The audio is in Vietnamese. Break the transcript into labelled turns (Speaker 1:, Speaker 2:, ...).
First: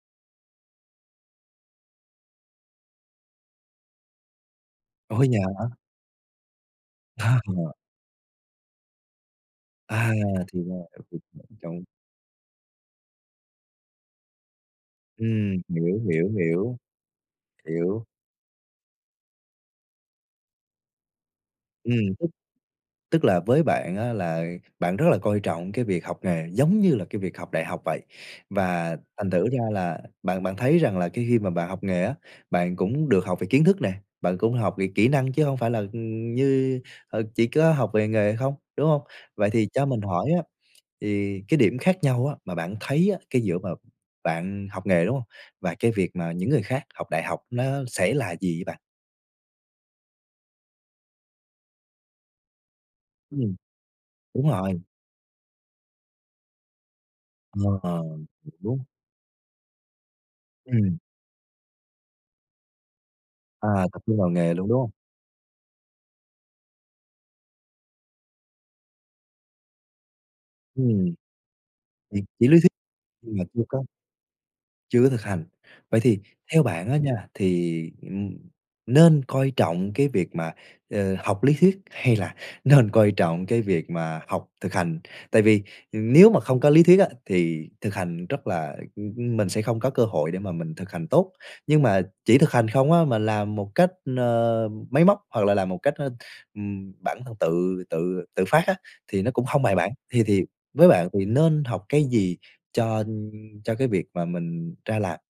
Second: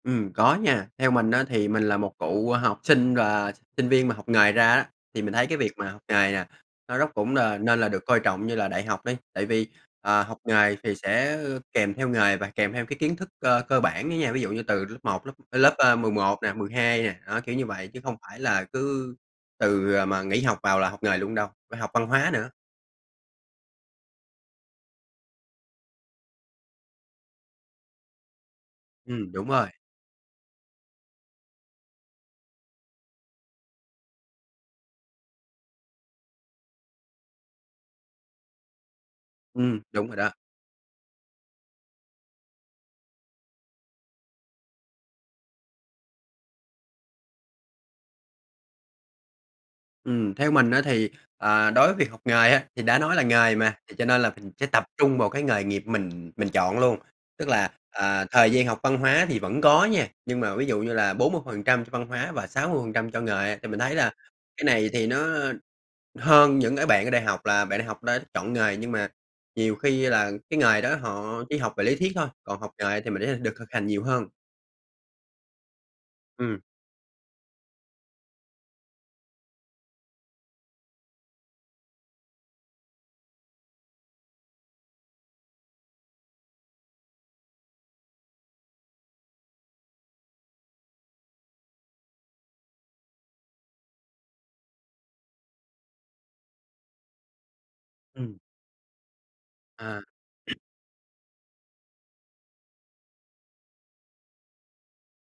Speaker 1: Ừm, có nha. Theo mình á thì mình là một cựu học sinh và sinh viên mà học nghề ra á, thì
Speaker 2: Ủa,
Speaker 1: mình
Speaker 2: nhà
Speaker 1: thấy cái việc
Speaker 2: hả?
Speaker 1: mà học nghề nè, nó rất cũng n
Speaker 2: À.
Speaker 1: nên là được coi trọng như là đại học đi. Tại vì,
Speaker 2: À,
Speaker 1: à, học
Speaker 2: thì
Speaker 1: nghề
Speaker 2: ra
Speaker 1: thì sẽ
Speaker 2: [unintelligible] trong
Speaker 1: kèm theo nghề và kèm theo cái kiến thức cơ cơ bản á nha, ví dụ như từ lớp 1, lớp
Speaker 2: Ừm,
Speaker 1: lớp, ơ,
Speaker 2: hiểu,
Speaker 1: mười
Speaker 2: hiểu,
Speaker 1: một nè, mười
Speaker 2: hiểu.
Speaker 1: hai nè. Á, kiểu như vậy, chứ
Speaker 2: Hiểu.
Speaker 1: không phải là cứ từ, à, mà nghỉ học vào là học nghề luôn đâu, phải học
Speaker 2: Ừm,
Speaker 1: văn
Speaker 2: tức
Speaker 1: hóa nữa.
Speaker 2: tức là với bạn á là bạn rất là coi trọng cái việc học nghề giống như là cái việc học đại học vậy. Và thành
Speaker 1: Ừm, đúng
Speaker 2: thử ra
Speaker 1: rồi.
Speaker 2: là bạn bạn thấy rằng là cái khi mà bạn học nghề á, bạn cũng được học về kiến thức nè, bạn cũng học về kỹ năng chứ hông phải là, ừm, như, ờ, chỉ có học về nghề không, đúng hông? Vậy thì
Speaker 1: Ừm,
Speaker 2: cho mình
Speaker 1: đúng rồi
Speaker 2: hỏi
Speaker 1: đó.
Speaker 2: á, thì cái điểm khác nhau á mà bạn thấy á, cái dựa vào bạn học nghề, đúng hông? Và cái việc mà những người khác học đại học, nó sẽ là gì vậy bạn?
Speaker 1: Ừm, theo mình á thì, à, đối với việc học nghề á, thì đã nói là nghề
Speaker 2: Ừm.
Speaker 1: mà, thì cho nên là
Speaker 2: Đúng
Speaker 1: mình sẽ
Speaker 2: rồi.
Speaker 1: tập trung vào cái nghề nghiệp mình mình chọn luôn. Tức
Speaker 2: Ờ,
Speaker 1: là, à,
Speaker 2: [unintelligible]
Speaker 1: thời gian học
Speaker 2: đúng.
Speaker 1: văn hóa thì vẫn có nha, nhưng mà ví dụ như
Speaker 2: Ừm.
Speaker 1: là 40% cho văn hóa và 60% cho nghề, thì mình
Speaker 2: À,
Speaker 1: thấy
Speaker 2: tập
Speaker 1: là
Speaker 2: trung vào nghề
Speaker 1: cái
Speaker 2: luôn, đúng
Speaker 1: này
Speaker 2: hông?
Speaker 1: thì nó hơn những cái bạn ở đại học là bạn đại học đã chọn nghề, nhưng mà nhiều khi là cái nghề đó
Speaker 2: Ừm.
Speaker 1: họ chỉ học về lý thuyết
Speaker 2: Thì
Speaker 1: thôi,
Speaker 2: chỉ
Speaker 1: còn
Speaker 2: lý
Speaker 1: học
Speaker 2: thuyết,
Speaker 1: nghề thì
Speaker 2: nhưng
Speaker 1: mình [unintelligible]
Speaker 2: mà
Speaker 1: được
Speaker 2: chưa
Speaker 1: thực
Speaker 2: có
Speaker 1: hành nhiều hơn.
Speaker 2: chưa có thực hành. Vậy thì
Speaker 1: Ừm.
Speaker 2: theo bạn á nha, thì, ừm, nên coi trọng cái việc mà, ờ, học lý thuyết hay là nên coi trọng cái việc mà học thực hành? Tại vì, ừ, nếu mà không có lý thuyết á, thì thực hành rất là ưm, ưm, mình sẽ không có cơ hội để mà mình thực hành tốt. Nhưng mà chỉ thực hành không á, mà làm một cách, ờ, máy móc hoặc là làm một cách, ơ, ừm, bản thân tự tự
Speaker 1: Ừm.
Speaker 2: tự phát á, thì nó cũng hông bài bản.
Speaker 1: À.
Speaker 2: Thì thì với bạn thì nên học cái gì cho cho cái việc mà mình ra làm?